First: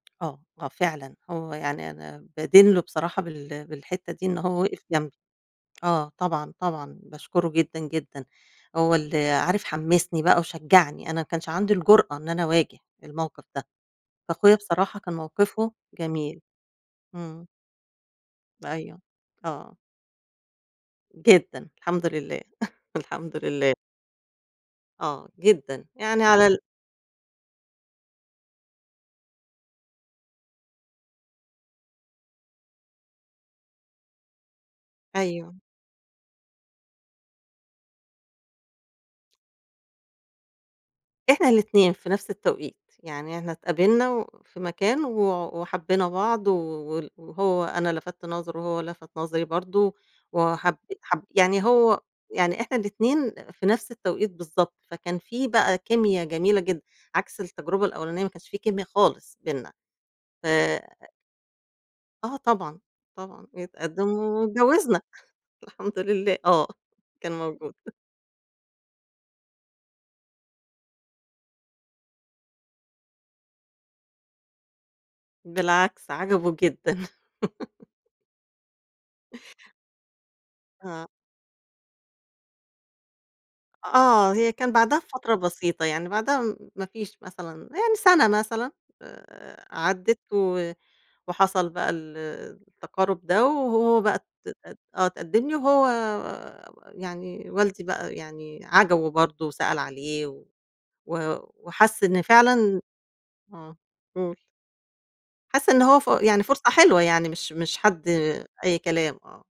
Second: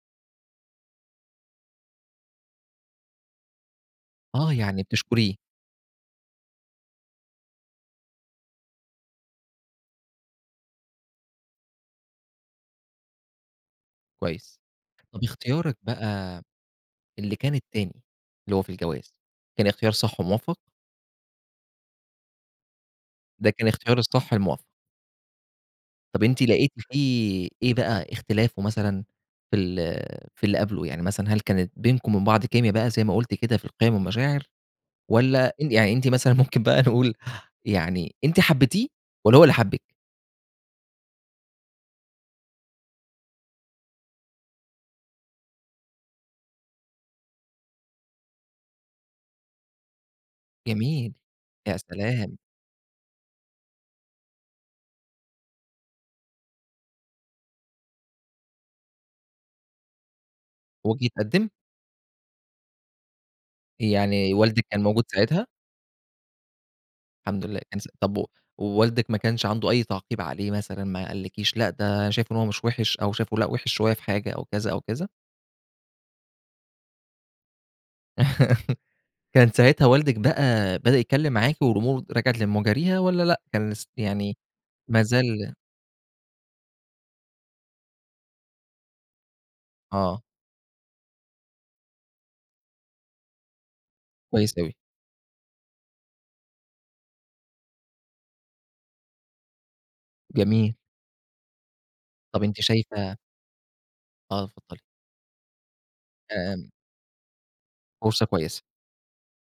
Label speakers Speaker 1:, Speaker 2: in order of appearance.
Speaker 1: آه، آه فعلًا هو يعني أنا بادين له بصراحة بال بالحِتّة دي، إن
Speaker 2: آه،
Speaker 1: هو
Speaker 2: يعني
Speaker 1: وقِف جنبي.
Speaker 2: بتشكريه.
Speaker 1: آه طبعًا، طبعًا باشكره جدًا، جدًا، هو ال عارف، حّمسني بقى وشجّعني، أنا ما كانش عَندي الجُرأة إن أنا أواجه الموقِف ده، فاخويا
Speaker 2: كويس.
Speaker 1: بصراحة كان
Speaker 2: طَب
Speaker 1: موقِفه
Speaker 2: اختيارِك بقى
Speaker 1: جميل.
Speaker 2: اللي
Speaker 1: إمم.
Speaker 2: كان التاني، اللي هو في
Speaker 1: أيوه.
Speaker 2: الجواز، كان
Speaker 1: آه.
Speaker 2: اختيار صح وموفّق؟
Speaker 1: جدًا، الحمد لله، الحمد
Speaker 2: ده كان
Speaker 1: لله.
Speaker 2: إختيار الصح الموفّق.
Speaker 1: آه، جدًا. يعني
Speaker 2: طَب أنتِ
Speaker 1: على ال
Speaker 2: لقيتِ فيه إيه بقى، إختلافه مثلًا في ال في اللي قبْله، يعني مثلًا هل كانت بينكم وبين بعض كيميا بقى زي ما قلتِ كده في القِيَم والمشاعر والّا
Speaker 1: أيوه.
Speaker 2: أن يعني أنتِ مثلًا، ممكن بقى نقول، يعني أنتِ حبّيتيه والّا هو اللي حبِّك؟
Speaker 1: إحنا الإتنين في نفْس التوقيت، يعني إحنا اتقابلنا و في مكان و وحبّينا بعض و وال وهو أنا لفَتت نظرُه وهو لفَت نظري برضه، وحَب
Speaker 2: جميل،
Speaker 1: حَب يعني
Speaker 2: يا
Speaker 1: هو
Speaker 2: سلام!
Speaker 1: يعني إحنا الإتنين في نفس التوقيت بالضبط، فكان في بقى كيميا جميلة جدًا عكْس التجربة الأوّلانية، ما كانش في كيميا خالص بيننا. ف
Speaker 2: وجِه اتقدِّم؟
Speaker 1: آه طبعًا، طبعًا. جِه اتقدِّم
Speaker 2: يعني والدِك كان
Speaker 1: واتجوّزنا
Speaker 2: موجود ساعتها؟
Speaker 1: الحمد لله، آه كان
Speaker 2: الحمد لله،
Speaker 1: موجود.
Speaker 2: كان س طَب و ووالدِك ما كانش عَنده أي تعقيب عليه مثلًا، ما قالّكيش لأ، ده شايف إن هو مش وِحش أو شايفه لأ، وِحش شوية في حاجة أو كذا أو كذا؟
Speaker 1: بالعكس، عجَبه جدًا.
Speaker 2: كان ساعتها والدِك بقى بدأ
Speaker 1: آه.
Speaker 2: يتكلّم معاكِ والأمور رجعِت لمجاريها والّا لأ؟ كان لس
Speaker 1: آه،
Speaker 2: يعني
Speaker 1: هي كان بعدَها
Speaker 2: ما
Speaker 1: بفترة
Speaker 2: زال
Speaker 1: بسيطة، يعني بعدها م ما فيش مثلًا يعني سَنة مثلًا، آآ، عدِّت
Speaker 2: آه.
Speaker 1: و وحصَل بقى ال التقارُب ده وهو بقى ت
Speaker 2: كويس أوي.
Speaker 1: أت آه، اتقدِّم لي وهو يعني والدي بقى يعني عجَبه برضه وسأل عليه و
Speaker 2: جميل.
Speaker 1: و وحس إن
Speaker 2: طَب أنتِ
Speaker 1: فعلًا
Speaker 2: شايفة
Speaker 1: آه، قُل.
Speaker 2: آه، اتفضّلي.
Speaker 1: حَس إن هو ف يعني فرصة
Speaker 2: آمم.
Speaker 1: حلوة يعني، مش مش حد
Speaker 2: فرصة كويسة.
Speaker 1: أي كلام، آه.